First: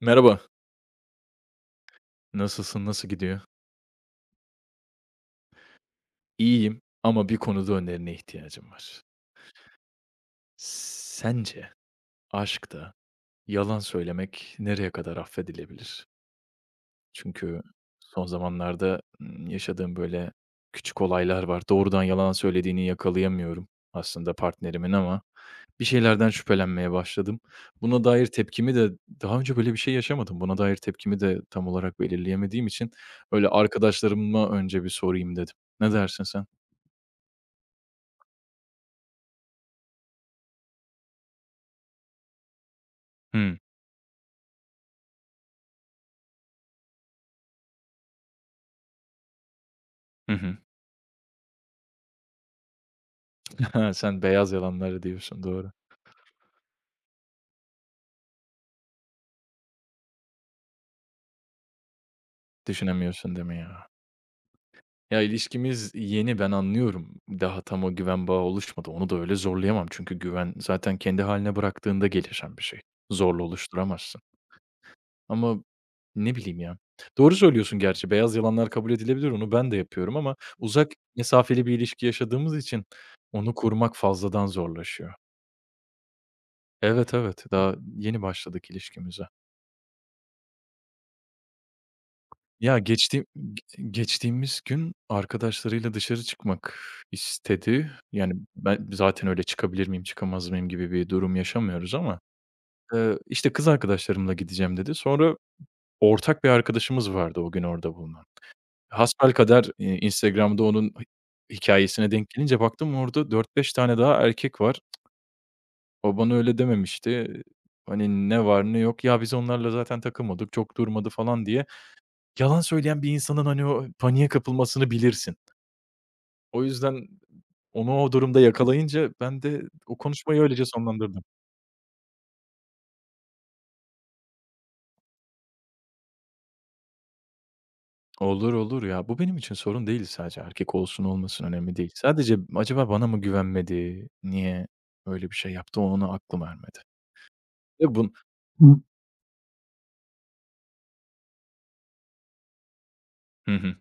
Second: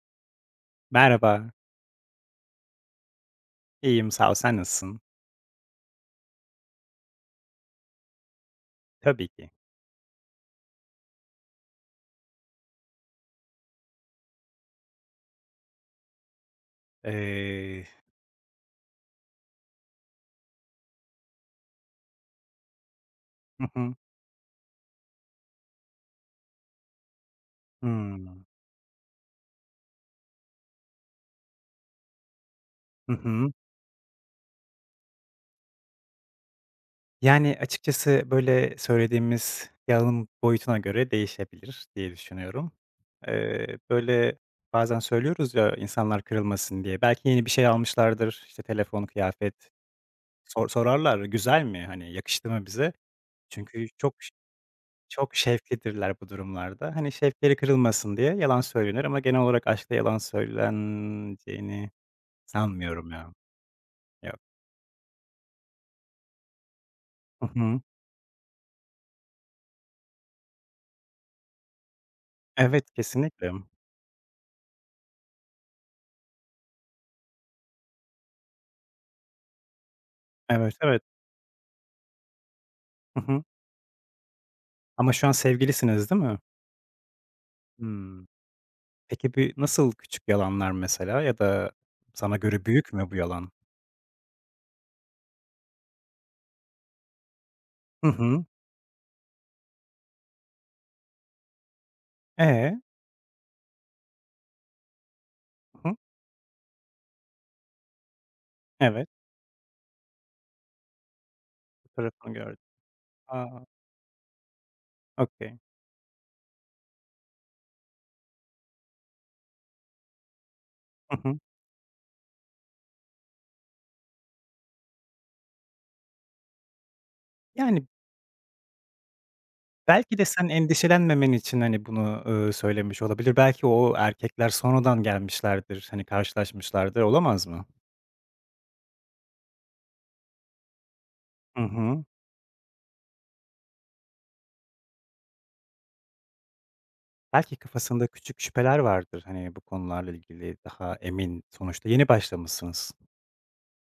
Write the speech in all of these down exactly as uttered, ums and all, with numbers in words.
Merhaba, Merhaba, nasılsın, nasıl gidiyor? iyiyim sağ ol. Sen nasılsın? İyiyim ama bir konuda önerine ihtiyacım var. Tabii ki. Sence aşkta yalan söylemek nereye kadar affedilebilir? Çünkü Eee, son zamanlarda, ımm, yaşadığım, böyle, küçük olaylar var. Doğrudan yalan söylediğini hı yakalayamıyorum hı, aslında partnerimin ama bir şeylerden şüphelenmeye başladım. Buna dair hımm. tepkimi de daha önce böyle bir şey yaşamadım. Buna dair tepkimi de tam olarak belirleyemediğim için, Hı öyle hı. arkadaşlarıma önce bir sorayım dedim. Ne dersin sen? Yani, açıkçası, böyle, söylediğimiz yağın boyutuna göre değişebilir diye düşünüyorum. Hımm. Eee, böyle, bazen söylüyoruz ya insanlar kırılmasın diye. Belki yeni bir şey almışlardır, işte, telefon, kıyafet. Hı hı. Sor sorarlar, "Güzel mi?" hani, "Yakıştı mı bize?" Çünkü Ha, çok sen beyaz yalanları çok diyorsun, doğru. şevklidirler bu durumlarda. Hani, şevkleri kırılmasın diye yalan söylenir ama genel olarak aşkta yalan söyleneceğini sanmıyorum ya. Düşünemiyorsun değil mi ya? Ya. Ya, ilişkimiz yeni, ben anlıyorum. Hı Daha hı. tam o güven bağı oluşmadı. Onu da öyle zorlayamam çünkü güven zaten kendi hâline bıraktığında gelişen bir şey. Evet, Zorla kesinlikle. oluşturamazsın. Ama ne bileyim ya. Doğru söylüyorsun gerçi, beyaz yalanlar kabul edilebilir, onu ben de yapıyorum ama Evet, uzak evet. mesafeli bir ilişki yaşadığımız için Hı hı. onu kurmak fazladan Ama zorlaşıyor. şu an sevgilisiniz, değil mi? Evet, evet, daha yeni Hımm. başladık ilişkimize. Peki, bir nasıl küçük yalanlar mesela ya da sana göre Ya, büyük mü bu geçtiğim yalan? g geçtiğimiz gün arkadaşlarıyla dışarı çıkmak istedi. Hı Yani, hı. ben zaten öyle çıkabilir miyim, çıkamaz mıyım gibi bir durum yaşamıyoruz ama, E? eee, işte, kız arkadaşlarımla gideceğim dedi. Sonra Hı hı. ortak bir arkadaşımız vardı o gün orada bulunan. Evet, Hasbelkader, eee, Instagram'da onun hi hikâyesine denk fotoğrafını gördüm. gelince baktım orada dört A! beş tane daha erkek var. Okay. O bana öyle dememişti. Hani, ne var ne yok, ya, biz onlarla zaten takılmadık, çok durmadı Hı hı. falan diye. Yalan söyleyen bir insanın, hani, o paniğe kapılmasını bilirsin. O yüzden Yani, onu o durumda yakalayınca ben de o belki de konuşmayı sen öylece sonlandırdım. endişelenmemen için, hani, bunu, ııı, söylemiş olabilir. Belki o erkekler sonradan gelmişlerdir, hani, karşılaşmışlardır, olamaz mı? Olur, olur ya. Bu benim için sorun değil sadece. Erkek olsun olmasın Hı önemli değil. hı. Sadece acaba bana mı güvenmedi, niye öyle bir şey yaptı onu aklım ermedi. Belki Ve kafasında bun küçük şüpheler Hı. vardır, hani, bu konularla ilgili daha emin. Sonuçta yeni başlamışsınız. Hı hı.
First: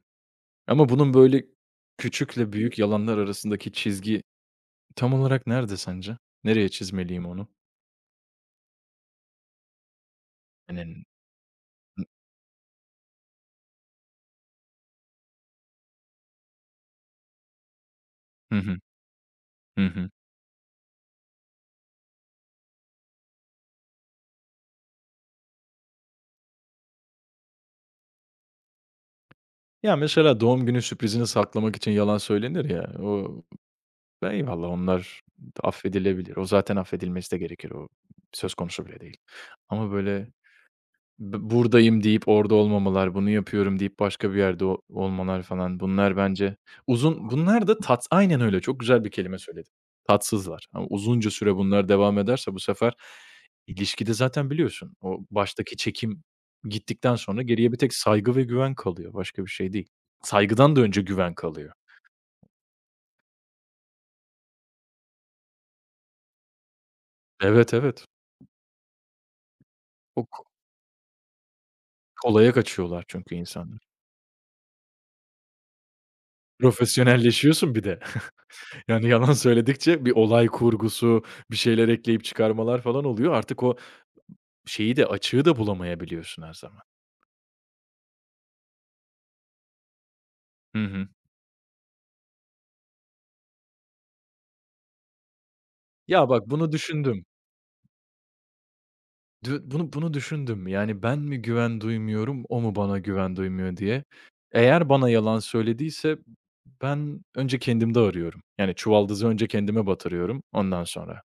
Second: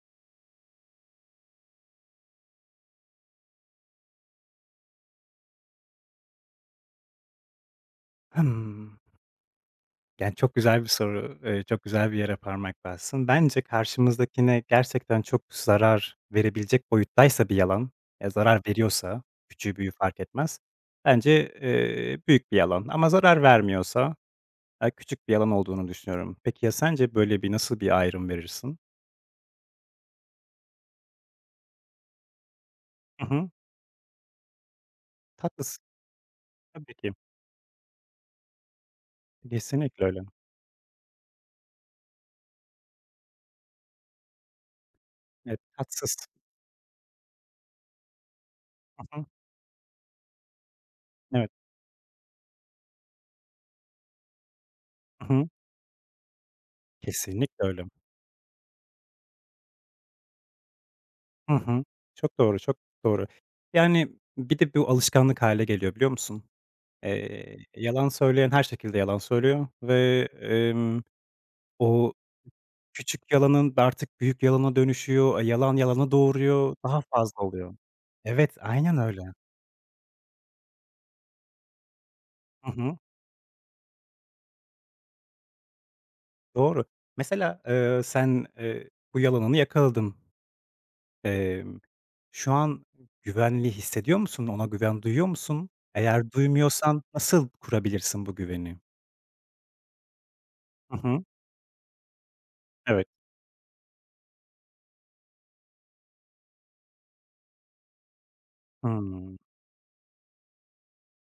Ama bunun böyle küçükle büyük yalanlar arasındaki çizgi tam olarak nerede sence? Nereye çizmeliyim onu? Hımm. Yani, çok güzel Hı bir soru. Eee, çok güzel bir yere parmak bassın. Bence karşımızdakine gerçekten çok zarar verebilecek boyuttaysa bir yalan, ya, Hı zarar hı. veriyorsa, küçüğü Hı büyüğü hı. fark etmez, bence, eee, büyük bir yalan ama zarar vermiyorsa, aaa, küçük bir yalan olduğunu düşünüyorum. Peki ya sence böyle bir nasıl bir ayrım verirsin? Ya, mesela doğum günü sürprizini saklamak için yalan söylenir ya, Hı o hı. ben eyvallah onlar Tatlısın. affedilebilir. O zaten Tabii ki. affedilmesi de gerekir. O söz konusu bile değil. Ama Kesinlikle öyle. böyle B buradayım deyip orada olmamalar, bunu yapıyorum deyip başka bir yerde o olmalar Evet, falan bunlar tatsız. bence uzun bunlar da tat aynen öyle, çok güzel bir kelime söyledin. Tatsızlar ama uzunca Evet. süre bunlar devam ederse bu sefer ilişkide zaten biliyorsun o Hı hı. baştaki çekim gittikten sonra Kesinlikle geriye bir öyle. tek saygı ve güven kalıyor. Başka bir şey değil. Saygıdan da önce güven Hı kalıyor. hı. Çok doğru, çok doğru. Yani, bir de bu alışkanlık hâle geliyor, biliyor musun? Eee, Evet, evet. yalan söyleyen her şekilde yalan söylüyor ve, O ko emm, o kolaya kaçıyorlar küçük çünkü yalanın da insanlar. artık büyük yalana dönüşüyor, e, yalan yalanı doğuruyor, daha fazla oluyor. Profesyonelleşiyorsun bir de. Evet, aynen Yani, öyle. yalan söyledikçe bir olay kurgusu, bir şeyler ekleyip Hı çıkarmalar hı. falan oluyor. Artık o şeyi de, açığı da bulamayabiliyorsun her zaman. Doğru. Mesela, eee, sen, eee, bu yalanını yakaladın. Hı hı. Emm, şu an güvenli hissediyor musun? Ona güven duyuyor musun? Ya, Eğer bak bunu duymuyorsan düşündüm. nasıl kurabilirsin bu güveni? Dü bunu bunu düşündüm. Hı Yani, ben hı. mi güven duymuyorum, o mu bana Evet. güven duymuyor diye. Eğer bana yalan söylediyse ben önce kendimde arıyorum. Yani, çuvaldızı Hımm. önce kendime batırıyorum, ondan sonra.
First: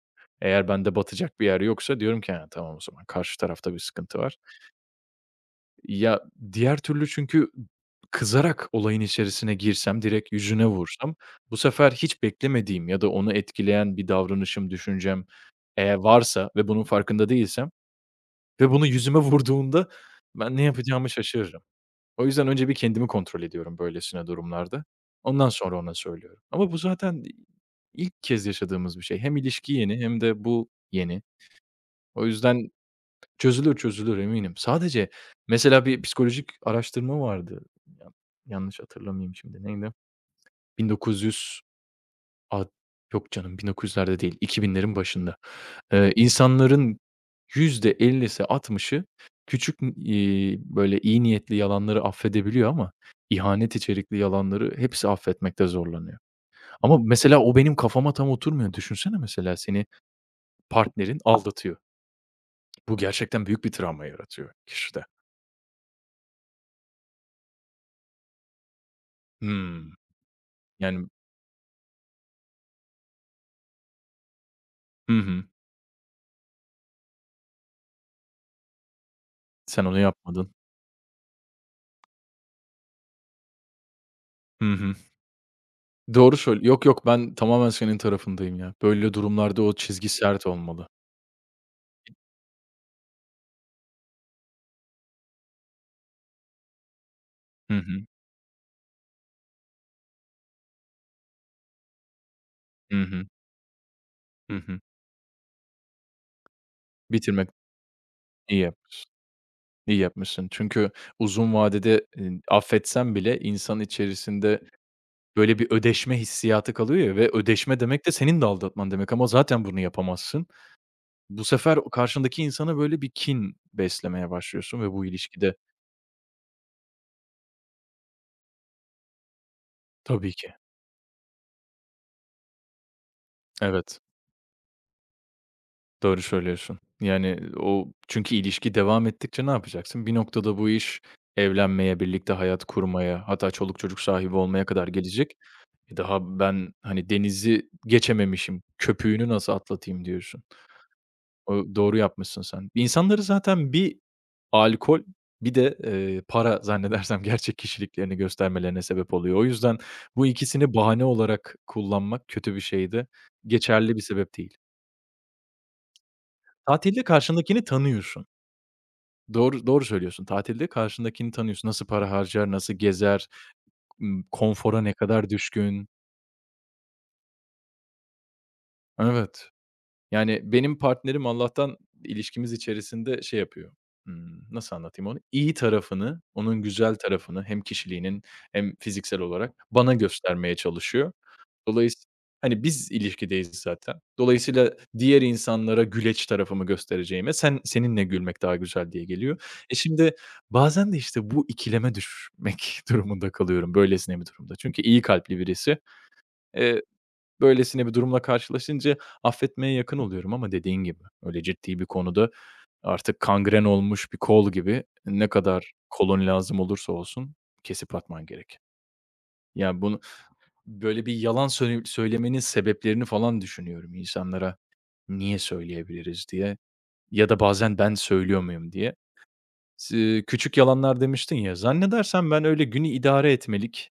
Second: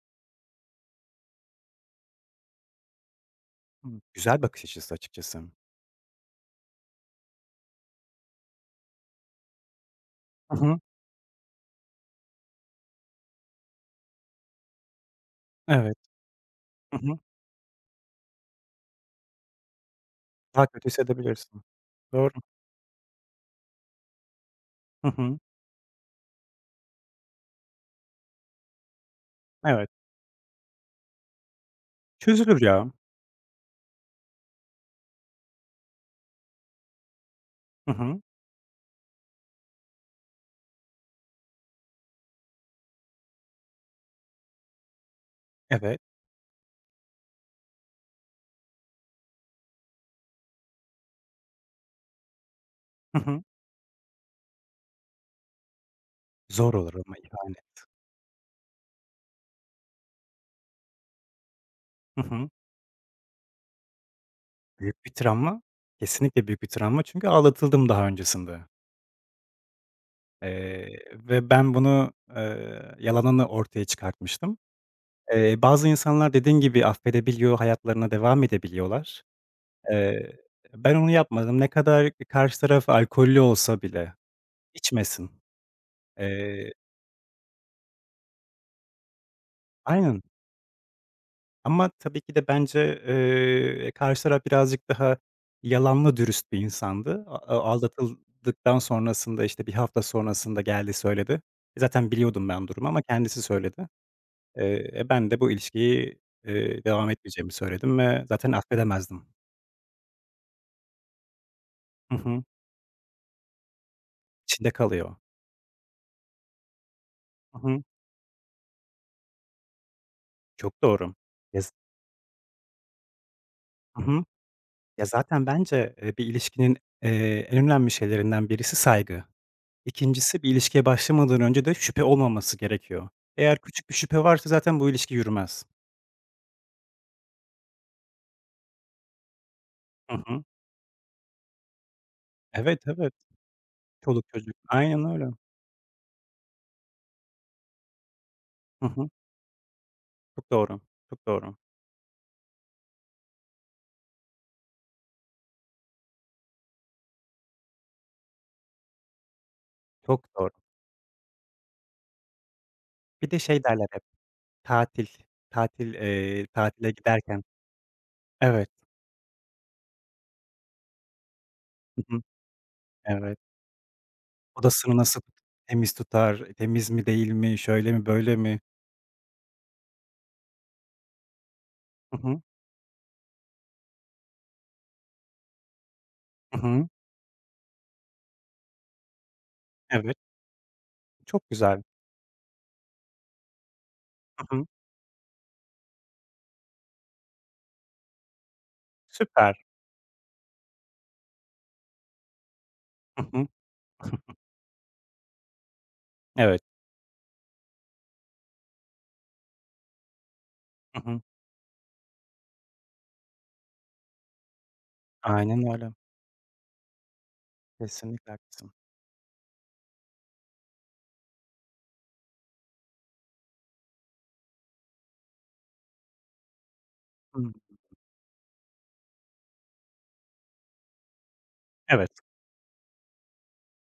Eğer bende batacak bir yer yoksa diyorum ki, "He, tamam o zaman karşı tarafta bir Hımm. sıkıntı var." Güzel bakış açısı açıkçası. Ya, diğer türlü çünkü kızarak olayın içerisine girsem, direkt Hı yüzüne hı. vursam, bu sefer hiç beklemediğim ya da onu etkileyen bir davranışım, düşüncem eğer Evet. varsa ve bunun Hı hı. farkında değilsem ve bunu yüzüme vurduğunda ben ne Daha kötü yapacağımı hissedebilirsin. şaşırırım. O Doğru. yüzden önce bir kendimi kontrol ediyorum böylesine durumlarda. Hı hı. Ondan sonra ona söylüyorum. Ama bu zaten ilk kez yaşadığımız bir şey. Hem ilişki Evet. yeni hem de bu yeni. O Çözülür yüzden. ya. Çözülür, çözülür eminim. Sadece mesela bir psikolojik araştırma vardı. Hı Ya hı. yanlış hatırlamayayım şimdi. Neydi? bin dokuz yüz ad yok canım bin dokuz yüzlerde değil, iki binlerin başında. Evet. Eee, insanların yüzde ellisi altmışı küçük, iii, böyle iyi niyetli yalanları affedebiliyor ama Hı hı. ihanet içerikli yalanları hepsi affetmekte zorlanıyor. Zor olur Ama ama mesela o ihanet. benim kafama tam oturmuyor. Düşünsene mesela seni partnerin aldatıyor. Hı hı. Bu gerçekten büyük bir travma yaratıyor Büyük kişide. bir travma. Kesinlikle büyük bir travma çünkü aldatıldım daha öncesinde. Hımm. Eee, Yani. ve ben bunu, eee, yalanını ortaya çıkartmıştım. Hı hı. Eee, bazı insanlar dediğin gibi affedebiliyor, hayatlarına devam edebiliyorlar. Sen onu Eee, yapmadın. ben onu yapmadım. Ne kadar karşı taraf alkollü olsa bile Hı hı. içmesin. Doğru söyle. Eee, Yok, yok, ben tamamen senin tarafındayım ya. Böyle durumlarda o çizgi aynen sert olmalı. ama tabii ki de bence, eee, karşı taraf birazcık daha yalanla dürüst bir insandı. A a Hı hı. aldatıldıktan sonrasında, işte, bir hafta sonrasında geldi söyledi. E, Zaten biliyordum ben durumu ama Hı hı. kendisi söyledi. Hı hı. Eee, e, ben de bu ilişkiyi, eee, devam Bitirmek etmeyeceğimi söyledim ve zaten iyi yapmışsın. affedemezdim. İyi yapmışsın. Çünkü uzun vadede, Hı eee, hı. affetsen bile insanın içerisinde İçinde kalıyor. böyle bir ödeşme hissiyatı kalıyor ya ve Hı ödeşme hı. demek de senin de aldatman demek ama zaten bunu yapamazsın. Çok doğru. Bu Ya z sefer o karşındaki insana böyle bir kin Hı hı. beslemeye başlıyorsun ve Ya, bu zaten ilişkide. bence, eee, bir ilişkinin, eee, en önemli şeylerinden birisi saygı. Tabii İkincisi bir ki. ilişkiye başlamadan önce de şüphe olmaması gerekiyor. Eğer küçük bir Evet. şüphe varsa zaten bu ilişki yürümez. Doğru söylüyorsun. Yani, o çünkü ilişki devam ettikçe ne yapacaksın? Bir Hı hı. noktada bu iş evlenmeye, birlikte hayat Evet, evet. kurmaya, hatta çoluk çocuk Çoluk sahibi çocuk. olmaya kadar Aynen öyle. gelecek. E, daha ben, hani, denizi geçememişim, Hı hı. köpüğünü nasıl atlatayım diyorsun. Çok doğru. Çok doğru. O doğru yapmışsın sen. İnsanları zaten bir alkol, bir de, eee, para zannedersem gerçek kişiliklerini göstermelerine sebep oluyor. O yüzden bu Çok doğru. ikisini bahane olarak kullanmak kötü bir şeydi. Bir de şey derler Geçerli hep, bir sebep değil. tatil, tatil, eee, tatile Tatilde giderken. karşındakini tanıyorsun. Evet. Doğru doğru söylüyorsun. Tatilde karşındakini tanıyorsun. Nasıl Hı para hı. harcar, nasıl gezer, Evet. ımm, konfora ne Odasını nasıl kadar düşkün. temiz tutar, temiz mi değil mi, şöyle mi böyle mi? Evet. Yani, benim partnerim Allah'tan Hı hı. ilişkimiz içerisinde şey yapıyor, ımm, nasıl anlatayım onu? İyi tarafını, Hı onun hı. güzel tarafını hem kişiliğinin hem fiziksel olarak bana Evet, göstermeye çalışıyor. çok güzel. Dolayısıyla hani biz ilişkideyiz zaten. Hı hı. Dolayısıyla diğer insanlara güleç tarafımı göstereceğime sen seninle gülmek daha güzel diye geliyor. Süper. E, şimdi bazen de işte bu ikileme düşmek Hı durumunda hı. kalıyorum böylesine bir durumda. Çünkü iyi kalpli birisi. Evet. Eee, böylesine bir durumla karşılaşınca affetmeye yakın oluyorum ama dediğin gibi Hı hı. öyle ciddi bir konuda artık kangren olmuş bir kol gibi ne kadar Aynen öyle. kolun lazım olursa olsun kesip atman Kesinlikle gerek. haklısın. Yani bunu. Böyle bir yalan söyle söylemenin sebeplerini falan düşünüyorum insanlara, "Niye söyleyebiliriz?" diye ya da Hımm. bazen "Ben söylüyor muyum?" diye. Sı küçük yalanlar demiştin ya, Evet, zannedersem ben öyle günü idare etmelik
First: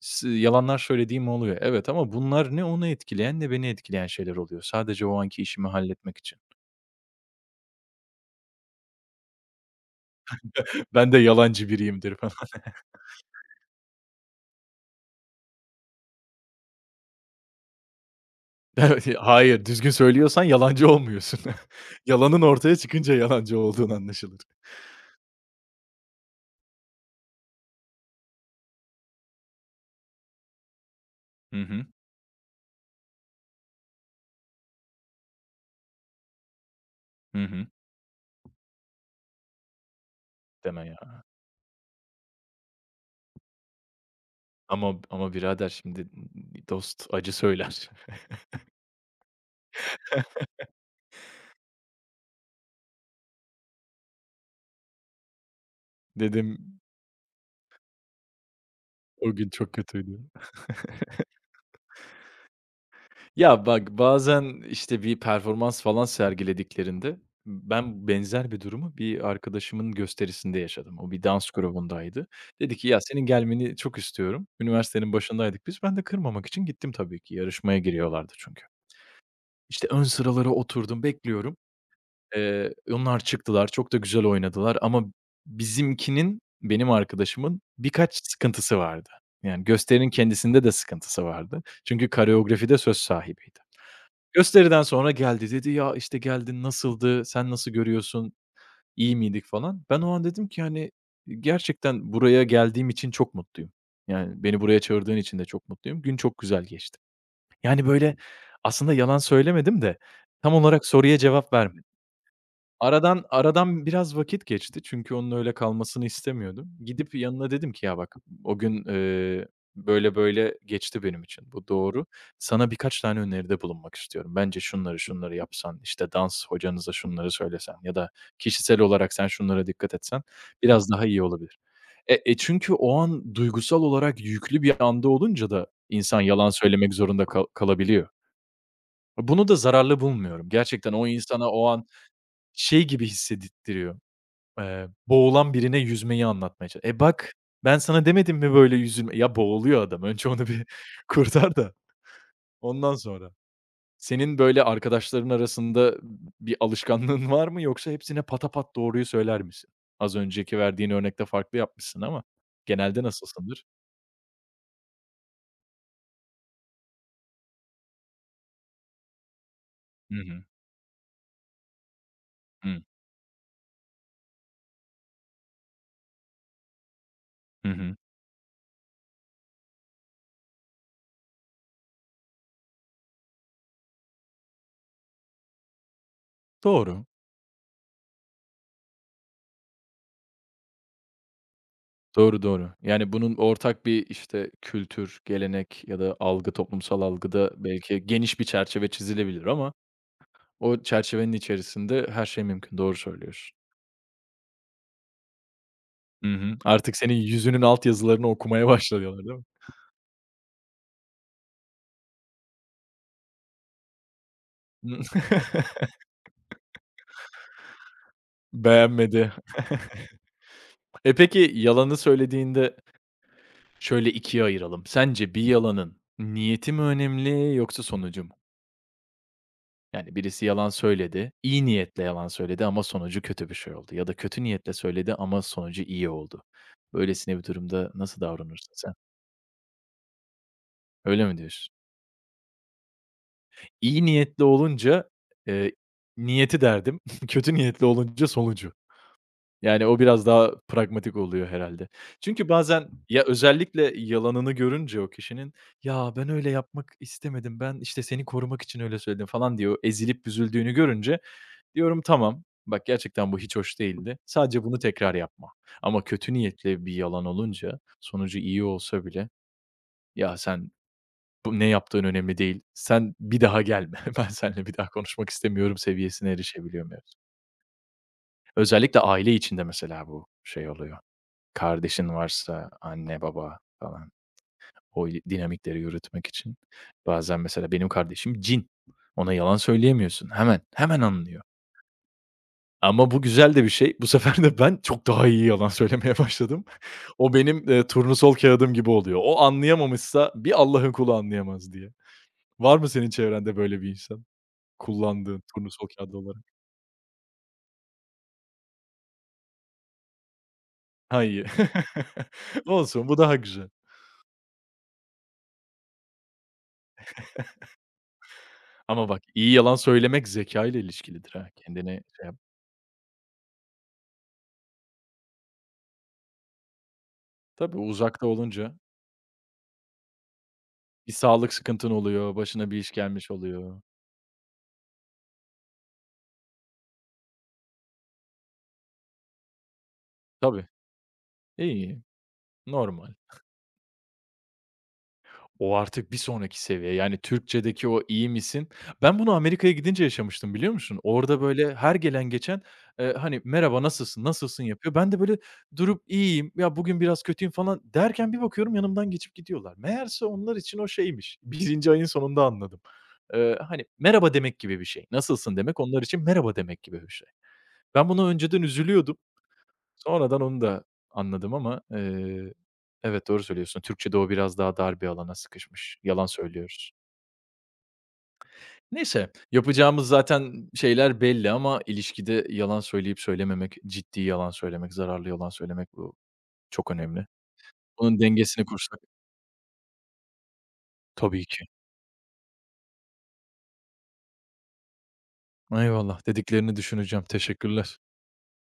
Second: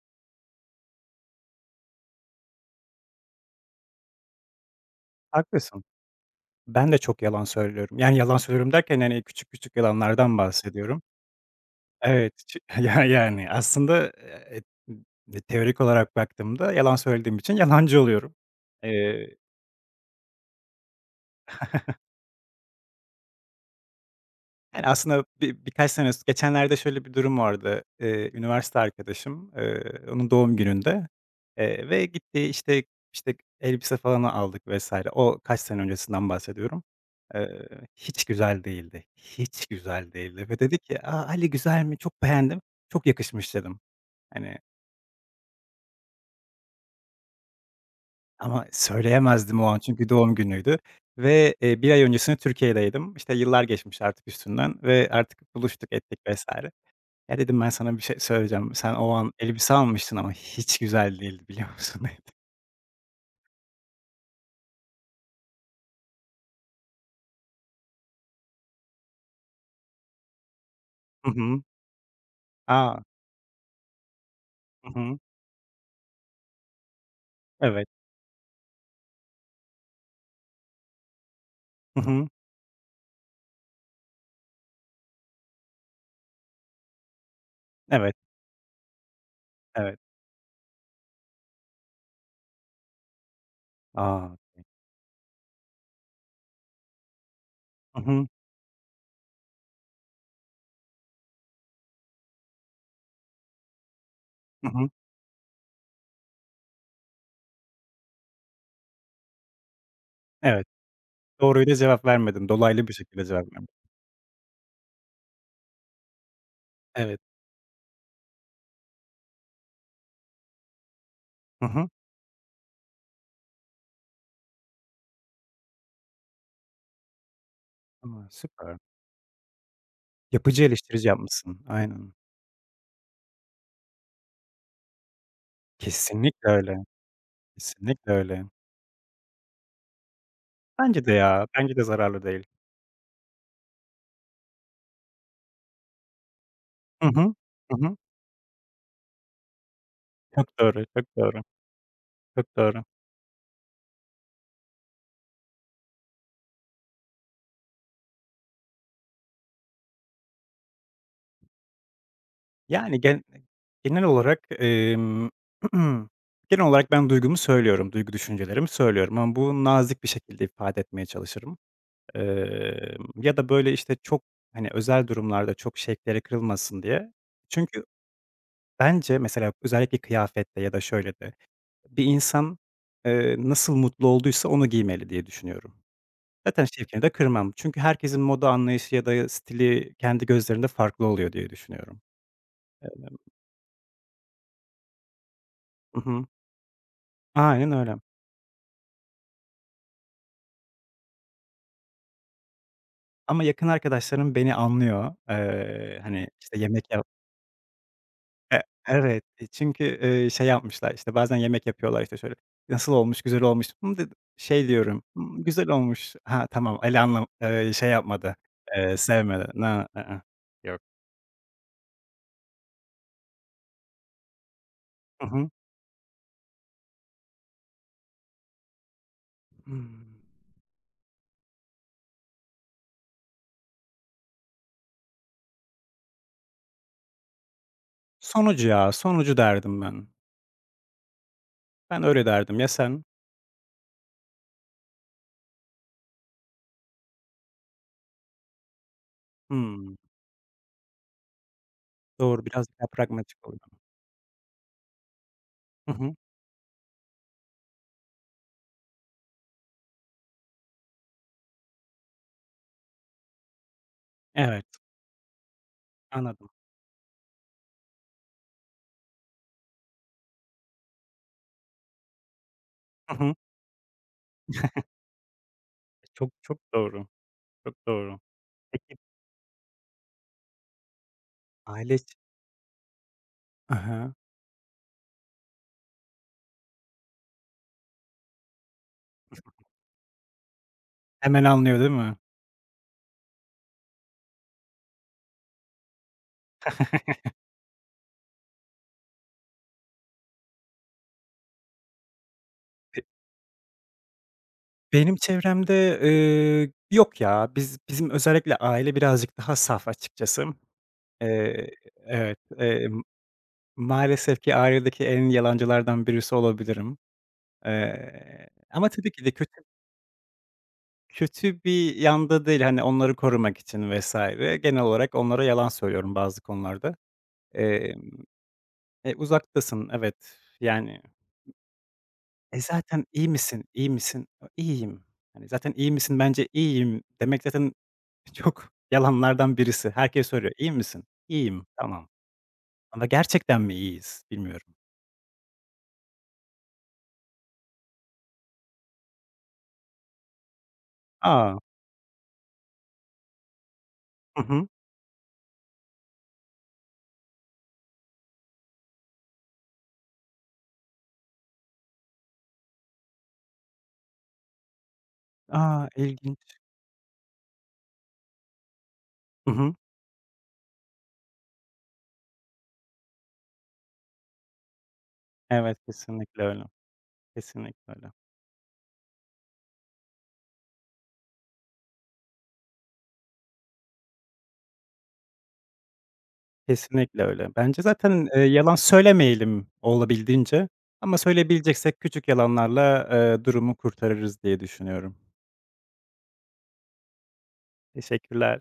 s yalanlar söylediğim oluyor. Evet ama bunlar ne onu etkileyen ne beni etkileyen şeyler oluyor. Sadece o anki işimi haklısın. halletmek için. Ben de çok yalan söylüyorum. Yani, yalan söylüyorum derken, yani küçük küçük yalanlardan bahsediyorum. Ben de yalancı biriyimdir Evet, falan. çı ya, yani, aslında, eee, teorik olarak baktığımda yalan söylediğim için yalancı oluyorum. Evet, Eee hayır, düzgün söylüyorsan yalancı olmuyorsun. Yalanın ortaya çıkınca yalancı olduğun anlaşılır. Yani, aslında bir birkaç sene geçenlerde şöyle bir durum vardı. Eee, üniversite arkadaşım, eee, onun doğum gününde, Hı hı. eee, ve gitti, işte işte elbise falan aldık vesaire. O kaç sene öncesinden bahsediyorum. Hı Eee, hı. hiç güzel değildi. Hiç güzel değildi ve dedi Deme ki, ya. "A, Ali güzel mi? Çok beğendim. Çok yakışmış." dedim. Hani, Ama ama birader şimdi dost acı söyler. ama söyleyemezdim o an çünkü doğum günüydü ve, eee, bir ay öncesine Türkiye'deydim. İşte yıllar geçmiş artık üstünden ve artık buluştuk ettik vesaire. Dedim Ya, dedim, "Ben sana bir şey söyleyeceğim. Sen o an o gün çok elbise almıştın kötüydü. ama hiç güzel değildi, biliyor musun?" dedi. Ya, bak bazen, işte, bir performans falan sergilediklerinde ben benzer bir durumu bir arkadaşımın gösterisinde yaşadım. O bir Hı dans hı. grubundaydı. Dedi ki, "Ya, A! senin gelmeni çok istiyorum." Hı Üniversitenin hı. başındaydık biz. Ben de kırmamak için gittim tabii ki. Yarışmaya Evet. giriyorlardı çünkü. İşte, ön sıralara oturdum, bekliyorum. Hı hı. Eee, onlar çıktılar, çok da güzel oynadılar ama bizimkinin, benim arkadaşımın birkaç Evet, sıkıntısı vardı. Yani evet. gösterinin kendisinde de sıkıntısı vardı. Çünkü koreografide söz sahibiydi. A! Gösteriden sonra geldi, dedi, "Ya, işte, geldin, nasıldı, sen nasıl Hı hı. görüyorsun, iyi miydik?" falan. Ben o an dedim ki, hani, "Gerçekten buraya geldiğim için çok mutluyum. Yani beni Hı buraya hı. çağırdığın için de çok mutluyum. Gün çok güzel geçti." Yani, böyle, aslında yalan söylemedim de tam Evet. olarak soruya cevap Doğruyla vermedim. cevap vermedim. Dolaylı bir şekilde Aradan cevap vermedim. aradan biraz vakit geçti çünkü onun öyle kalmasını istemiyordum. Gidip Evet. yanına dedim ki, "Ya bak o gün, eee, böyle böyle geçti benim için. Hı Bu hı. doğru. Sana birkaç tane öneride bulunmak istiyorum. Bence şunları şunları yapsan, işte dans hocanıza şunları söylesen ya da A, süper. kişisel olarak sen şunlara dikkat etsen Yapıcı biraz daha eleştirici iyi olabilir." yapmışsın. Aynen. E e, çünkü o an duygusal olarak yüklü bir anda olunca da insan Kesinlikle yalan öyle. söylemek zorunda kal kalabiliyor. Kesinlikle öyle. Bunu da zararlı bulmuyorum. Gerçekten Bence o de ya. insana o Bence de an zararlı değil. şey gibi hissettiriyor eee, boğulan birine yüzmeyi anlatmaya çalış, "E, Hı hı. bak, ben Hı hı. sana demedim mi böyle yüzülme." Ya, boğuluyor adam, önce onu Çok bir doğru, çok doğru, kurtar da çok doğru. ondan sonra. Senin böyle arkadaşların arasında bir alışkanlığın var mı yoksa hepsine patapat doğruyu söyler misin? Az önceki verdiğin örnekte farklı yapmışsın ama Yani, genelde gen nasılsındır? genel olarak, emm, genel olarak ben duygumu söylüyorum, duygu düşüncelerimi söylüyorum ama bu nazik bir Hı şekilde hı. ifade etmeye çalışırım. Hı. Emm, ya da, böyle, işte, çok, hani, özel durumlarda çok şevkleri kırılmasın diye. Hı Çünkü hı. bence mesela özellikle kıyafette ya da şöyle de bir insan, eee, nasıl mutlu olduysa onu giymeli diye düşünüyorum. Zaten şevkini Doğru. de kırmam. Çünkü herkesin moda anlayışı ya da stili kendi gözlerinde farklı oluyor diye düşünüyorum. Doğru, doğru. Eee, Yani, bunun ortak bir, işte, kültür, gelenek ya Hı da hı. algı, toplumsal algıda Aynen öyle. belki geniş bir çerçeve çizilebilir ama. O çerçevenin içerisinde her şey mümkün. Doğru Ama söylüyorsun. yakın arkadaşlarım beni anlıyor. Eee, hani, Hı hı. işte, yemek Artık yap senin yüzünün altyazılarını E okumaya başladılar, evet, değil mi? e, çünkü, eee, şey yapmışlar, işte, bazen yemek yapıyorlar, işte, şöyle, "Nasıl olmuş, güzel olmuş?" "Hımm." dedi. Şey diyorum, "Hımm, güzel olmuş." Ha, tamam, Ali anlam eee, şey yapmadı, eee, Beğenmedi. sevmedi. Na ı-ıh, yok. E, peki yalanı söylediğinde şöyle ikiye ayıralım. Hı Sence bir hı. yalanın niyeti mi önemli yoksa sonucu mu? Hımm. Yani birisi yalan söyledi, iyi niyetle yalan söyledi ama sonucu kötü bir şey oldu ya da kötü niyetle söyledi ama sonucu iyi oldu. Böylesine bir durumda nasıl Sonucu davranırsın ya, sen? sonucu derdim ben. Öyle mi diyorsun? Ben öyle derdim. Ya sen? İyi niyetli olunca, eee, niyeti derdim, kötü niyetli olunca sonucu. Yani Hımm, o biraz daha pragmatik oluyor herhalde. doğru, Çünkü biraz daha bazen ya pragmatik oluyor. özellikle yalanını görünce o kişinin, Hı "Ya, hı. ben öyle yapmak istemedim, ben, işte, seni korumak için öyle söyledim." falan diyor. Ezilip üzüldüğünü görünce diyorum, "Tamam, bak gerçekten bu hiç hoş değildi. Sadece Evet, bunu tekrar yapma." Ama kötü anladım. niyetli bir yalan olunca sonucu iyi olsa bile, "Ya, sen bu ne yaptığın önemli değil. Hı Sen hı. bir daha gelme. Ben seninle bir daha konuşmak istemiyorum Çok, seviyesine çok erişebiliyor muyuz? doğru, çok doğru. Özellikle aile içinde mesela bu şey oluyor. Aile Kardeşin içi varsa anne, baba Hı falan hı. o il dinamikleri yürütmek için. Bazen mesela benim kardeşim cin. Ona yalan söyleyemiyorsun. Hemen, hemen anlıyor. Hemen anlıyor değil mi? Ama bu güzel de bir şey. Bu sefer de ben çok daha iyi yalan söylemeye başladım. O benim, eee, turnusol kağıdım gibi oluyor. O anlayamamışsa bir Allah'ın kulu anlayamaz diye. Var mı Be senin çevrende böyle bir insan? benim Kullandığın turnusol çevremde, kâğıdı olarak. eee, yok ya. Biz bizim özellikle aile birazcık daha saf açıkçası. Ha, iyi. Eee, evet, eee, Olsun, bu daha güzel. maalesef ki ailedeki en yalancılardan birisi olabilirim. Eee, ama Ama tabii bak, ki de kötü iyi yalan söylemek zekâyla ilişkilidir ha. kötü Kendine. bir Şey yap yanda değil, hani, onları korumak için vesaire genel olarak onlara yalan söylüyorum bazı konularda. Tabii, Emm, uzakta olunca e, uzaktasın, evet, yani, bir sağlık sıkıntın oluyor, e, başına bir iş zaten iyi gelmiş misin, oluyor. iyi misin? A, iyiyim. Hani, zaten iyi misin? Bence iyiyim demek zaten çok yalanlardan birisi. Herkes soruyor, Tabii. "İyi misin?" "İyiyim." İyi, "Tamam." Ama normal. gerçekten mi iyiyiz bilmiyorum. O artık bir sonraki seviye. Yani Türkçedeki o "iyi misin?" Ben bunu Amerika'ya gidince yaşamıştım, biliyor musun? Orada A! böyle her gelen geçen, eee, hani, "Merhaba, nasılsın, Hı nasılsın?" hı. yapıyor. Ben de böyle durup "İyiyim, ya bugün biraz kötüyüm." falan derken bir bakıyorum yanımdan geçip gidiyorlar. Meğerse onlar için o şeymiş. birinci ayın sonunda anladım. Eee, hani, merhaba demek gibi bir şey. Nasılsın demek A! onlar için merhaba İlginç. demek gibi bir şey. Ben buna önceden üzülüyordum. Hı hı. Sonradan onu da anladım ama, eee, evet, doğru söylüyorsun. Türkçe'de o biraz daha dar bir alana Evet, sıkışmış. Yalan kesinlikle öyle. söylüyoruz. Kesinlikle öyle. Neyse, yapacağımız zaten şeyler belli ama ilişkide yalan söyleyip söylememek, ciddi yalan söylemek, zararlı yalan söylemek bu çok Kesinlikle önemli. öyle. Bence Bunun zaten, eee, dengesini yalan kursak. söylemeyelim olabildiğince ama Tabii ki. söyleyebileceksek küçük yalanlarla, eee, durumu kurtarırız diye düşünüyorum. Eyvallah, dediklerini düşüneceğim. Teşekkürler. Teşekkürler.